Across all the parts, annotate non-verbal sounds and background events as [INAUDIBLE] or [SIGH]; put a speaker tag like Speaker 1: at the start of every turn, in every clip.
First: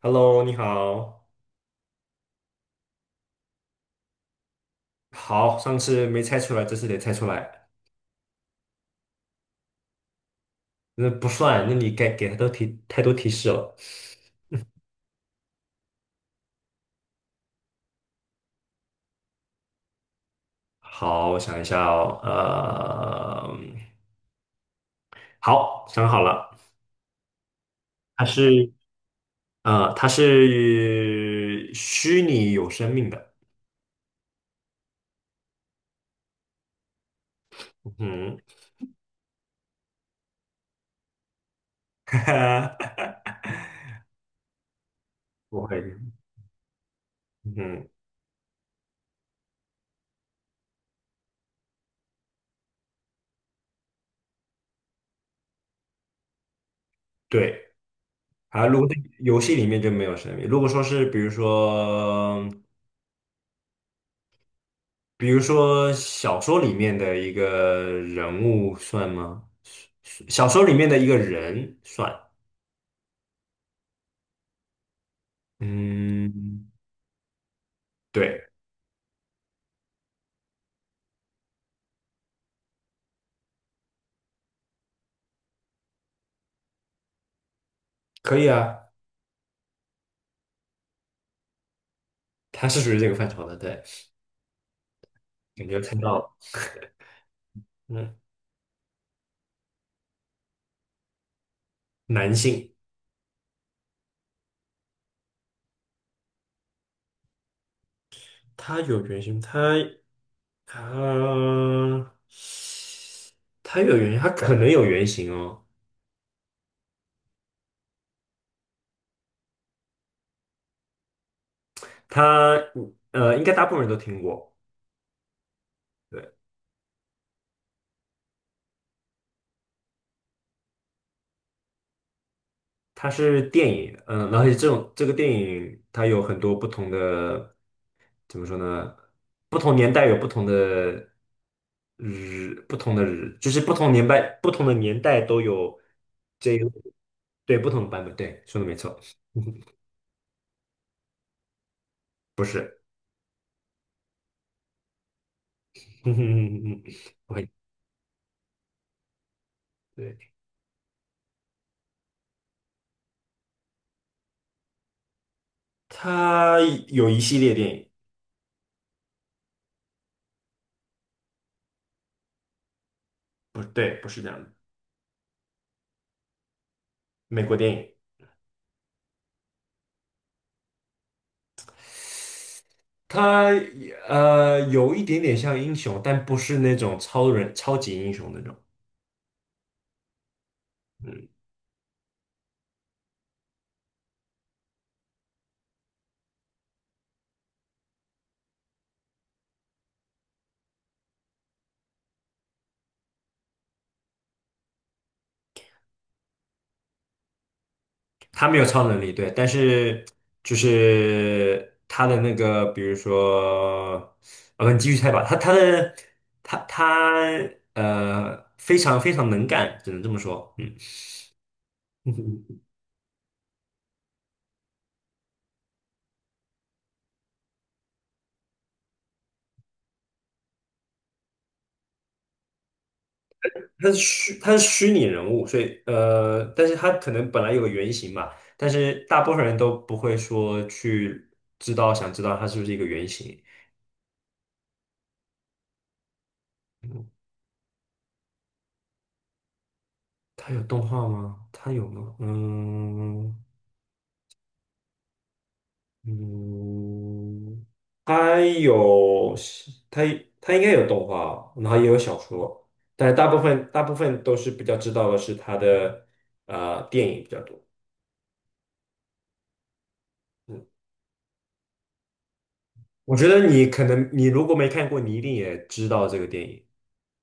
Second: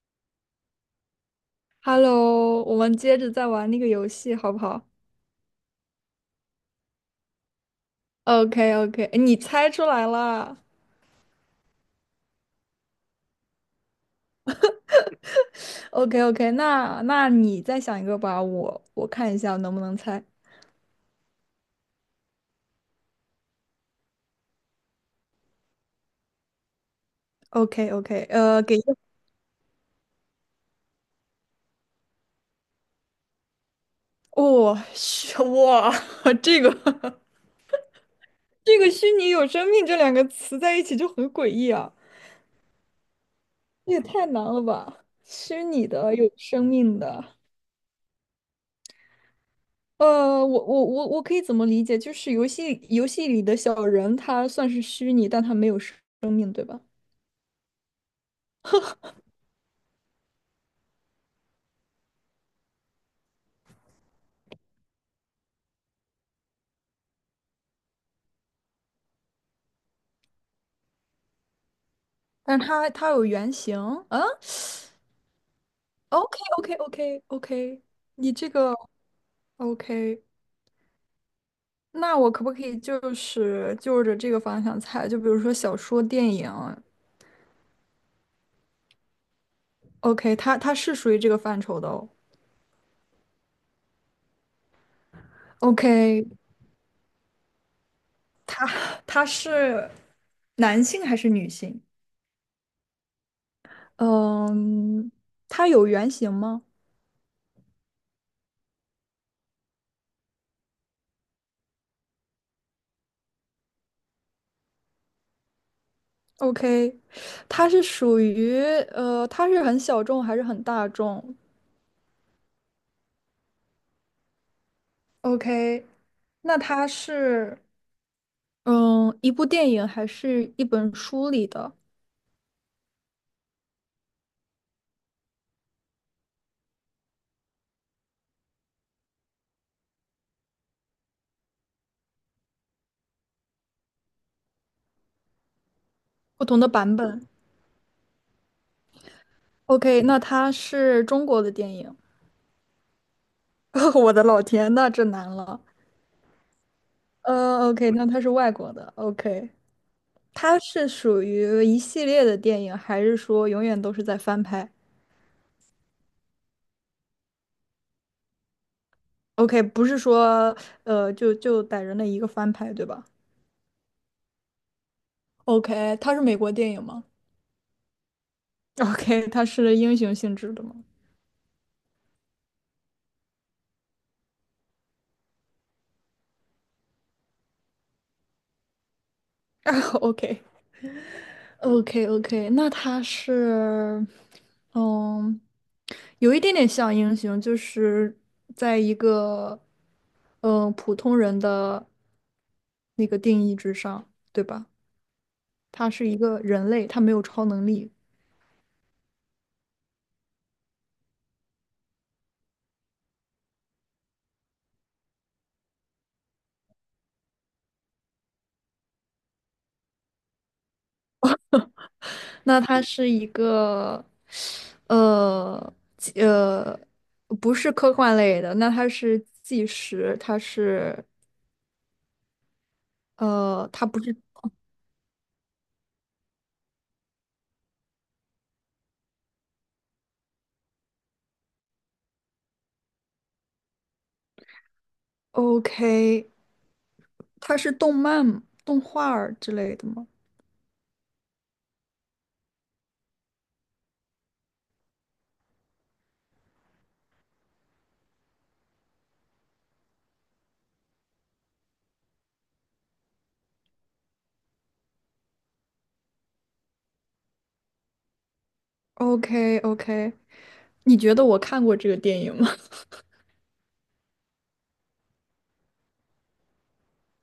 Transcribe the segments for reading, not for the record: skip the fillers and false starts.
Speaker 1: Hello，你好。
Speaker 2: Hello，我们接着再玩那个游戏，好不好
Speaker 1: 好，上次没猜出来，这次得猜出来。
Speaker 2: ？OK OK，你猜出来了。
Speaker 1: 那不算，那你该给他都提太多提示了。
Speaker 2: OK OK，那你再想一个吧，我看一下能不能猜。
Speaker 1: 好，我想一下哦。好，想好了，
Speaker 2: OK
Speaker 1: 它
Speaker 2: OK，
Speaker 1: 是
Speaker 2: 给一个
Speaker 1: 它是虚拟有生命的。
Speaker 2: 哦，虚哇，[LAUGHS] 这个 [LAUGHS]
Speaker 1: 嗯
Speaker 2: 这个虚拟有生命这两个词在一起就很诡异啊，
Speaker 1: [LAUGHS]
Speaker 2: 这也太难了吧？
Speaker 1: 不
Speaker 2: 虚拟
Speaker 1: 会。
Speaker 2: 的有生命的，
Speaker 1: 嗯，
Speaker 2: 我可以怎么理解？就是游戏里的小人，他算是虚拟，但他没有生生命，对吧？
Speaker 1: 对。啊，如果是游戏里面就没有生命。如果说是比如说小说里面的一个人物算吗？小说里面的一个人算，
Speaker 2: 但他有原型，嗯，OK
Speaker 1: 嗯，
Speaker 2: OK OK OK，你
Speaker 1: 对，
Speaker 2: 这个 OK，那我可不可以就是就着这个方向猜？就比如说小说、电影
Speaker 1: 可以啊，
Speaker 2: ，OK，他是属于这个范畴的哦。
Speaker 1: 他是属于这个范畴的，对，感觉看到
Speaker 2: OK,
Speaker 1: 了，嗯，
Speaker 2: 他他是男性还是女性？
Speaker 1: 男性，
Speaker 2: 嗯，他有原型吗
Speaker 1: 他有原型，他他有原型，他可能有原型哦，
Speaker 2: ？OK，他是属于他是很小众还是很大众
Speaker 1: 他应该大部分人都听过，
Speaker 2: ？OK，
Speaker 1: 对。
Speaker 2: 那他是。嗯，一部电影还是一本书里的
Speaker 1: 它是电影，嗯，然后这个电影它有很多不同的，怎么说呢？不同年代有不同的日，不同的日，就是不同年代不同的年代都有
Speaker 2: 不
Speaker 1: 这
Speaker 2: 同
Speaker 1: 个
Speaker 2: 的版本。
Speaker 1: 对不同的版本，对，说的没错，[LAUGHS] 嗯
Speaker 2: OK，那它是中国的电影。[LAUGHS] 我的老天，那这难了。
Speaker 1: 嗯嗯嗯我会
Speaker 2: OK，那它是外国的。OK，
Speaker 1: 对，
Speaker 2: 它是属于一系列的电影，还是说永远都是在翻拍
Speaker 1: 它有一系列电影，
Speaker 2: ？OK，不是说就逮着那一个翻拍，对吧
Speaker 1: 不对，不是这样的，
Speaker 2: ？OK，它是美国电影吗？
Speaker 1: 美国电影。
Speaker 2: [LAUGHS]？OK，它是英雄性质的吗？
Speaker 1: 它有一点点像英雄，但不是那种超人、超级英雄那种。
Speaker 2: [LAUGHS]？OK。
Speaker 1: 嗯。
Speaker 2: OK OK，那他是，嗯，有一点点像英雄，就是在一个嗯普通人的那个定义之上，对吧？他是一个人类，他没有超能力。
Speaker 1: 他没有超能力，对，但是就是他的那个，比如说，我不，你继续猜吧。他他的他他非常非常能干，只能这么说。嗯，[LAUGHS]
Speaker 2: 那他是一个纪不是科幻类的，那他是纪实，他是他不是
Speaker 1: 他是虚拟人物，所以但是他可能本来有个原型嘛，但是大部分人都不会说去想知道他是不是一个原型。
Speaker 2: OK，他是动漫动画儿之类的吗？
Speaker 1: 他有动画吗？他有吗？嗯，嗯，它有它它应该有动画，然后也有小说，但大部分都是比较知道的是它的电影比较多。
Speaker 2: OK OK，
Speaker 1: 嗯，
Speaker 2: 你觉得我看过这个电影吗
Speaker 1: 我觉得你可能你如果没看过，你一定也知道这个电影。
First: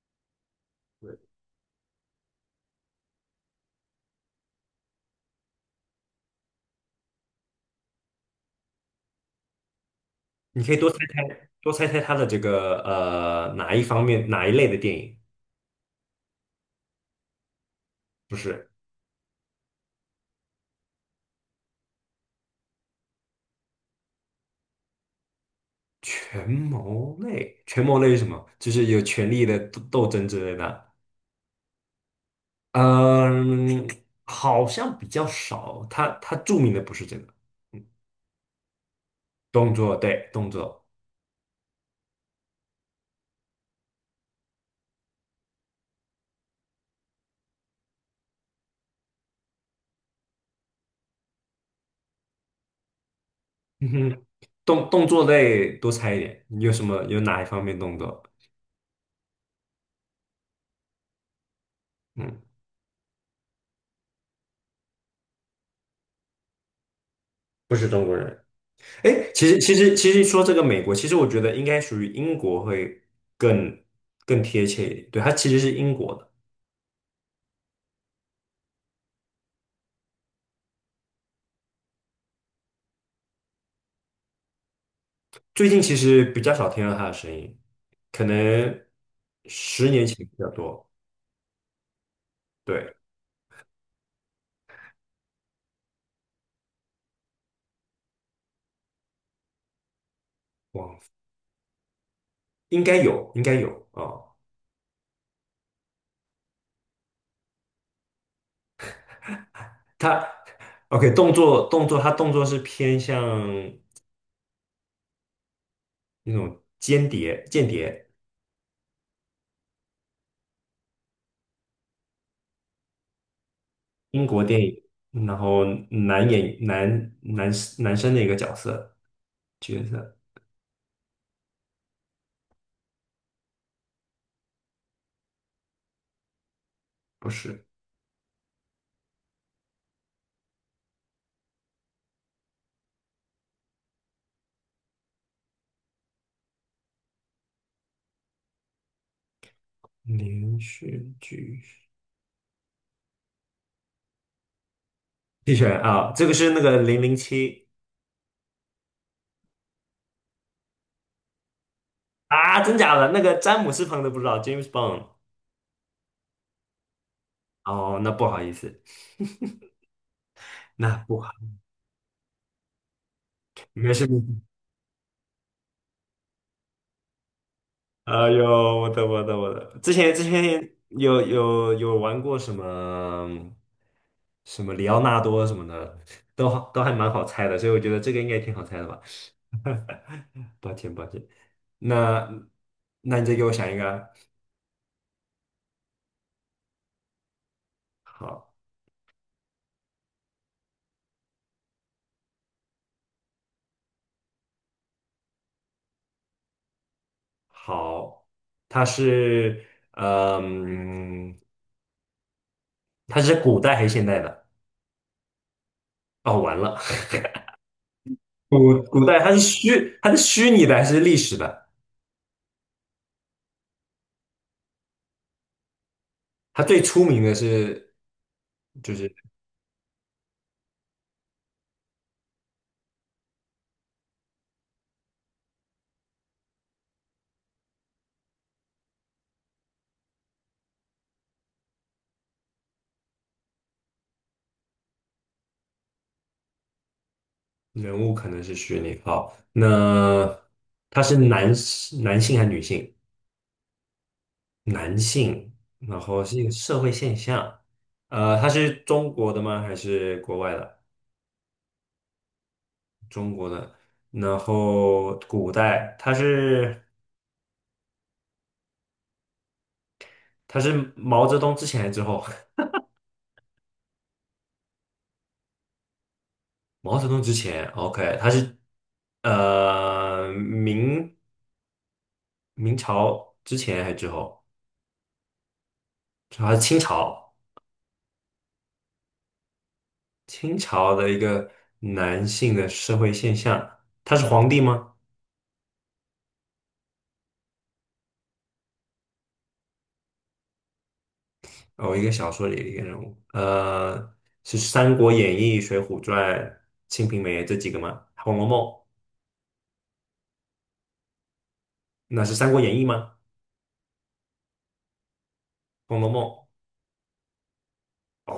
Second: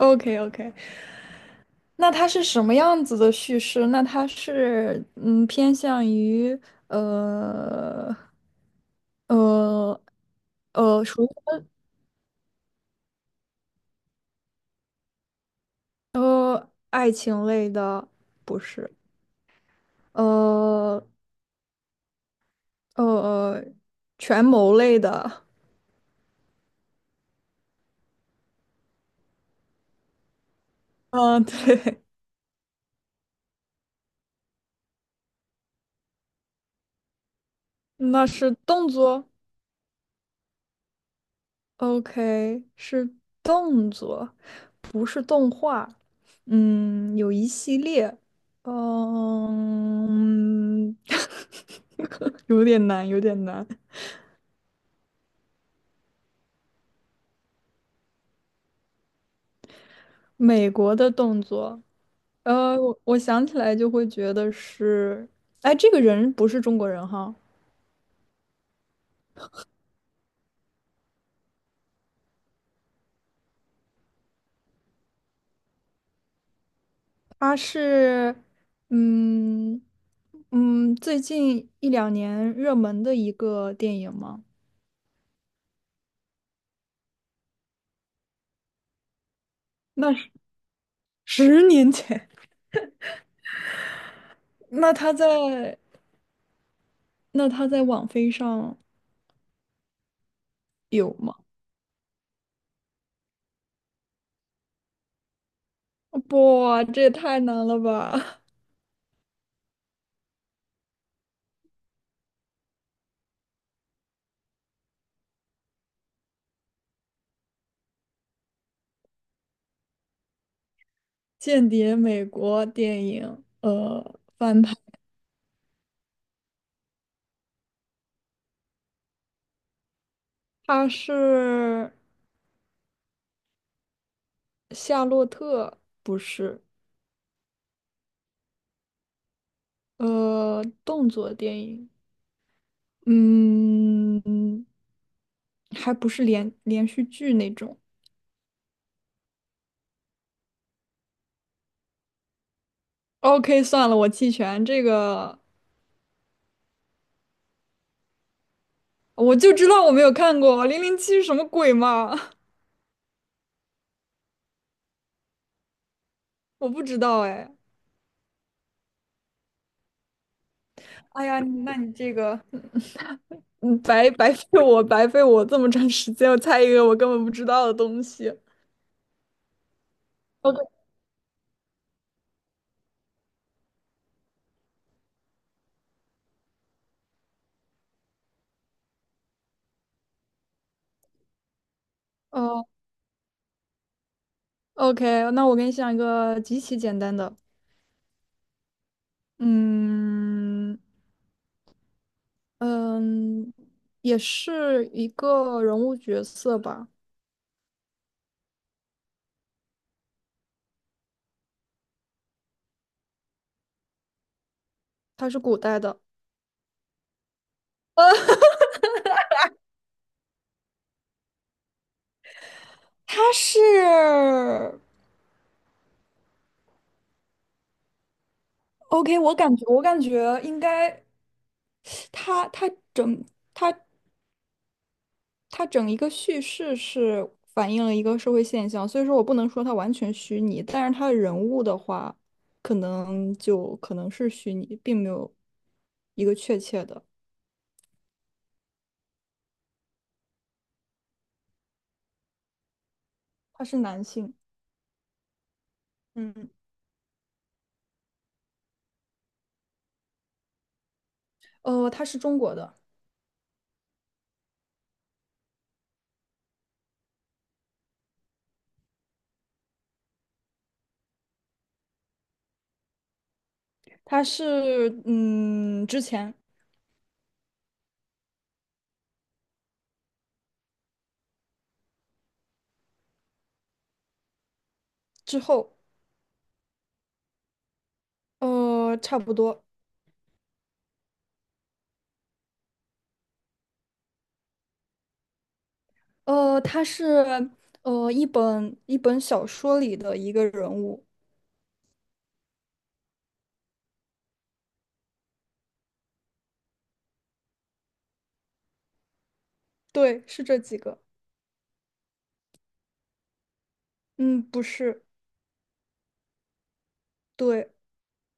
Speaker 2: ？OK OK，
Speaker 1: 对，
Speaker 2: [LAUGHS] 那它是什么样子的叙事？那它是嗯偏向于呃呃
Speaker 1: 你可以多猜
Speaker 2: 属于
Speaker 1: 猜多猜猜它的这个哪一方面哪一类的电影？
Speaker 2: 爱情类的，
Speaker 1: 不
Speaker 2: 不
Speaker 1: 是
Speaker 2: 是？呃呃权谋类的，
Speaker 1: 权谋类，权谋类是什么？就是有权力的斗争之类的。
Speaker 2: 嗯、对，
Speaker 1: 嗯，好像比较少，他著名的不是这个，嗯
Speaker 2: [LAUGHS] 那是动作。
Speaker 1: 动作，对，动作，
Speaker 2: OK，是动作。不是动画，嗯，有一系列，嗯，[LAUGHS] 有点难，有点难。
Speaker 1: 嗯哼，动作类多猜一点，你有什么有哪一方面动作？
Speaker 2: 美国的动作，
Speaker 1: 嗯，
Speaker 2: 呃，我想起来就会觉得是，哎，这个人不是中国人哈，
Speaker 1: 不是中国人。哎，其实说这个美国，其实我觉得应该属于英国会更更贴切一点，对，他其实是英国的，
Speaker 2: 他是，嗯嗯，最近一两年热门的一个电影吗？
Speaker 1: 最近其实比较少听到他的声音，可能十年
Speaker 2: 那
Speaker 1: 前比
Speaker 2: 是
Speaker 1: 较多，
Speaker 2: 十年前，
Speaker 1: 对，
Speaker 2: 那他在那他在网飞上。
Speaker 1: 哇，
Speaker 2: 有吗？
Speaker 1: 应该有，应该有啊。
Speaker 2: 哇，这也太难了吧！[LAUGHS]
Speaker 1: 他 OK 动作，他动作是偏向那种间谍
Speaker 2: 间谍美国电影，呃，
Speaker 1: 英国电
Speaker 2: 翻拍，
Speaker 1: 影，然后男演男男男生的一个角色，
Speaker 2: 它是夏洛特，不是，
Speaker 1: 不是
Speaker 2: 呃，动作电影，嗯，还不是连连续剧那种。
Speaker 1: 连续剧
Speaker 2: OK，算了，我弃权，这个
Speaker 1: 弃权啊，这个是那个零零七
Speaker 2: 我就知道我没有看过《007》什么鬼嘛，
Speaker 1: 啊，真假的那个詹姆斯彭的不知道 James Bond
Speaker 2: [LAUGHS] 我不知道哎。
Speaker 1: 哦，那不好意思，那不
Speaker 2: 哎
Speaker 1: 好，
Speaker 2: 呀，那你这个，嗯，
Speaker 1: 没事
Speaker 2: 白
Speaker 1: 没事
Speaker 2: 白费我，白费我这么长时间，我猜一个我根本不知道的东
Speaker 1: 哎
Speaker 2: 西。
Speaker 1: 呦，我的，之前
Speaker 2: OK，
Speaker 1: 有玩过什么什么里奥纳多什么的，都还蛮好猜的，所以我觉得这个应该挺好猜的吧。[LAUGHS] 抱歉抱歉，那
Speaker 2: 哦
Speaker 1: 那你再给我想一个啊
Speaker 2: ，OK，那我给你想一个极其简单的，
Speaker 1: 好，
Speaker 2: 嗯嗯，也是一个人物角色吧，
Speaker 1: 好，它是嗯，它是古代还是现代的？
Speaker 2: 他是古代的，
Speaker 1: 哦，完了，古代它是虚拟的还是历史的？
Speaker 2: 他是
Speaker 1: 它最出名的是就是。
Speaker 2: OK，我感觉我感觉应该，他整他整一个叙事是反映了一个社会现象，所以说我不能说它完全虚拟，但是它的人物的话，可能就可能是虚拟，并没有一个确切的。
Speaker 1: 人物可能是虚拟。好，那他是男性还是女性？
Speaker 2: 他是男性，
Speaker 1: 男性，然后是一个
Speaker 2: 嗯，
Speaker 1: 社会现象。呃，他是中国的吗？还是国外的？
Speaker 2: 呃，他是中国的，
Speaker 1: 中国的。然后古代，他是毛泽东之前还是之后？[LAUGHS]
Speaker 2: 他是嗯之前
Speaker 1: 毛泽东之前，OK，他是呃明明朝之前还是之后？
Speaker 2: 之后，
Speaker 1: 他是清朝。
Speaker 2: 呃，差不多，
Speaker 1: 清朝的一个男性的社会现象，他是皇帝吗？
Speaker 2: 呃，他是一本小说里的一个人物，
Speaker 1: 哦，一个小说里的一个人物，是《三国演义》《水浒传》《清平梅》这几个吗？《红楼梦》
Speaker 2: 对，是这几个，
Speaker 1: 那是《三国演义》吗？
Speaker 2: 嗯，不是，
Speaker 1: 《红楼梦》
Speaker 2: 对，
Speaker 1: 哦，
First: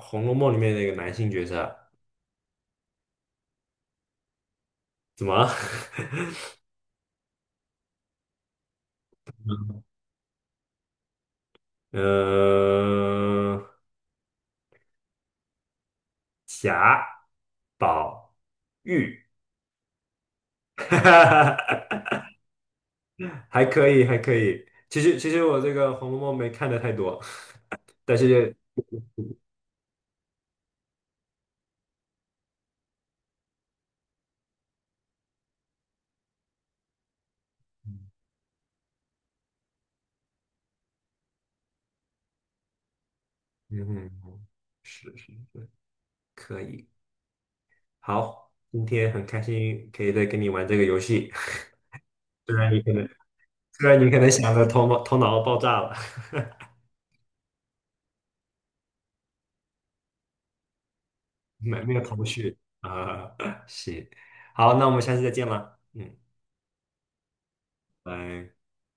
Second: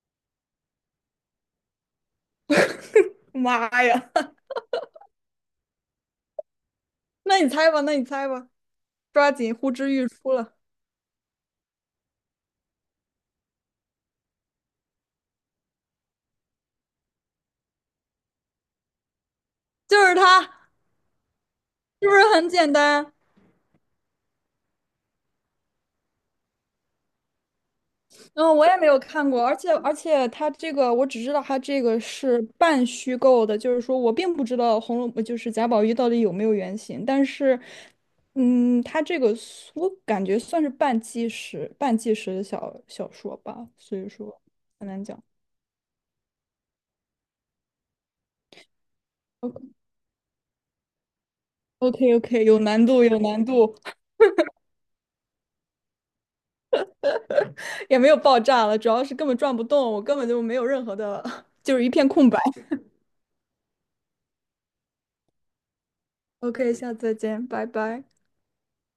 Speaker 1: 《红楼梦》里面的一个男性角色，
Speaker 2: [LAUGHS] 妈呀，
Speaker 1: 怎么了？
Speaker 2: [LAUGHS] 那你猜吧，那你猜吧，抓紧呼之欲出了，
Speaker 1: [LAUGHS] 呃，贾宝玉，
Speaker 2: 就是他，是
Speaker 1: [LAUGHS]
Speaker 2: 不是很简单？
Speaker 1: 还可以，还可以。其实，其实我这个《红楼梦》没看的太多，但是，
Speaker 2: 嗯，我也没有看过，而且它这个，我只知道它这个是半虚构的，就是说我并不知道红楼就是贾宝玉到底有没有原型，但是，嗯，它这个我感觉算是半纪实、半纪实的小小说吧，
Speaker 1: 嗯
Speaker 2: 所
Speaker 1: 哼。
Speaker 2: 以说
Speaker 1: 嗯是是是，可以。好，今天很开心可以再跟你玩这个游戏，
Speaker 2: OK OK
Speaker 1: [LAUGHS] 虽
Speaker 2: 有
Speaker 1: 然你
Speaker 2: 难
Speaker 1: 可
Speaker 2: 度
Speaker 1: 能
Speaker 2: 有难度，
Speaker 1: 虽然你可能想的头脑爆炸了，
Speaker 2: [LAUGHS] 也没有爆炸了，主要是根本转不动，我根本就没有任何的，[LAUGHS] 就
Speaker 1: 没
Speaker 2: 是一
Speaker 1: 没有
Speaker 2: 片
Speaker 1: 头
Speaker 2: 空白。
Speaker 1: 绪啊、[LAUGHS] 行，好，那我们下次再见了，嗯，
Speaker 2: OK，下次再见，拜拜。
Speaker 1: 拜。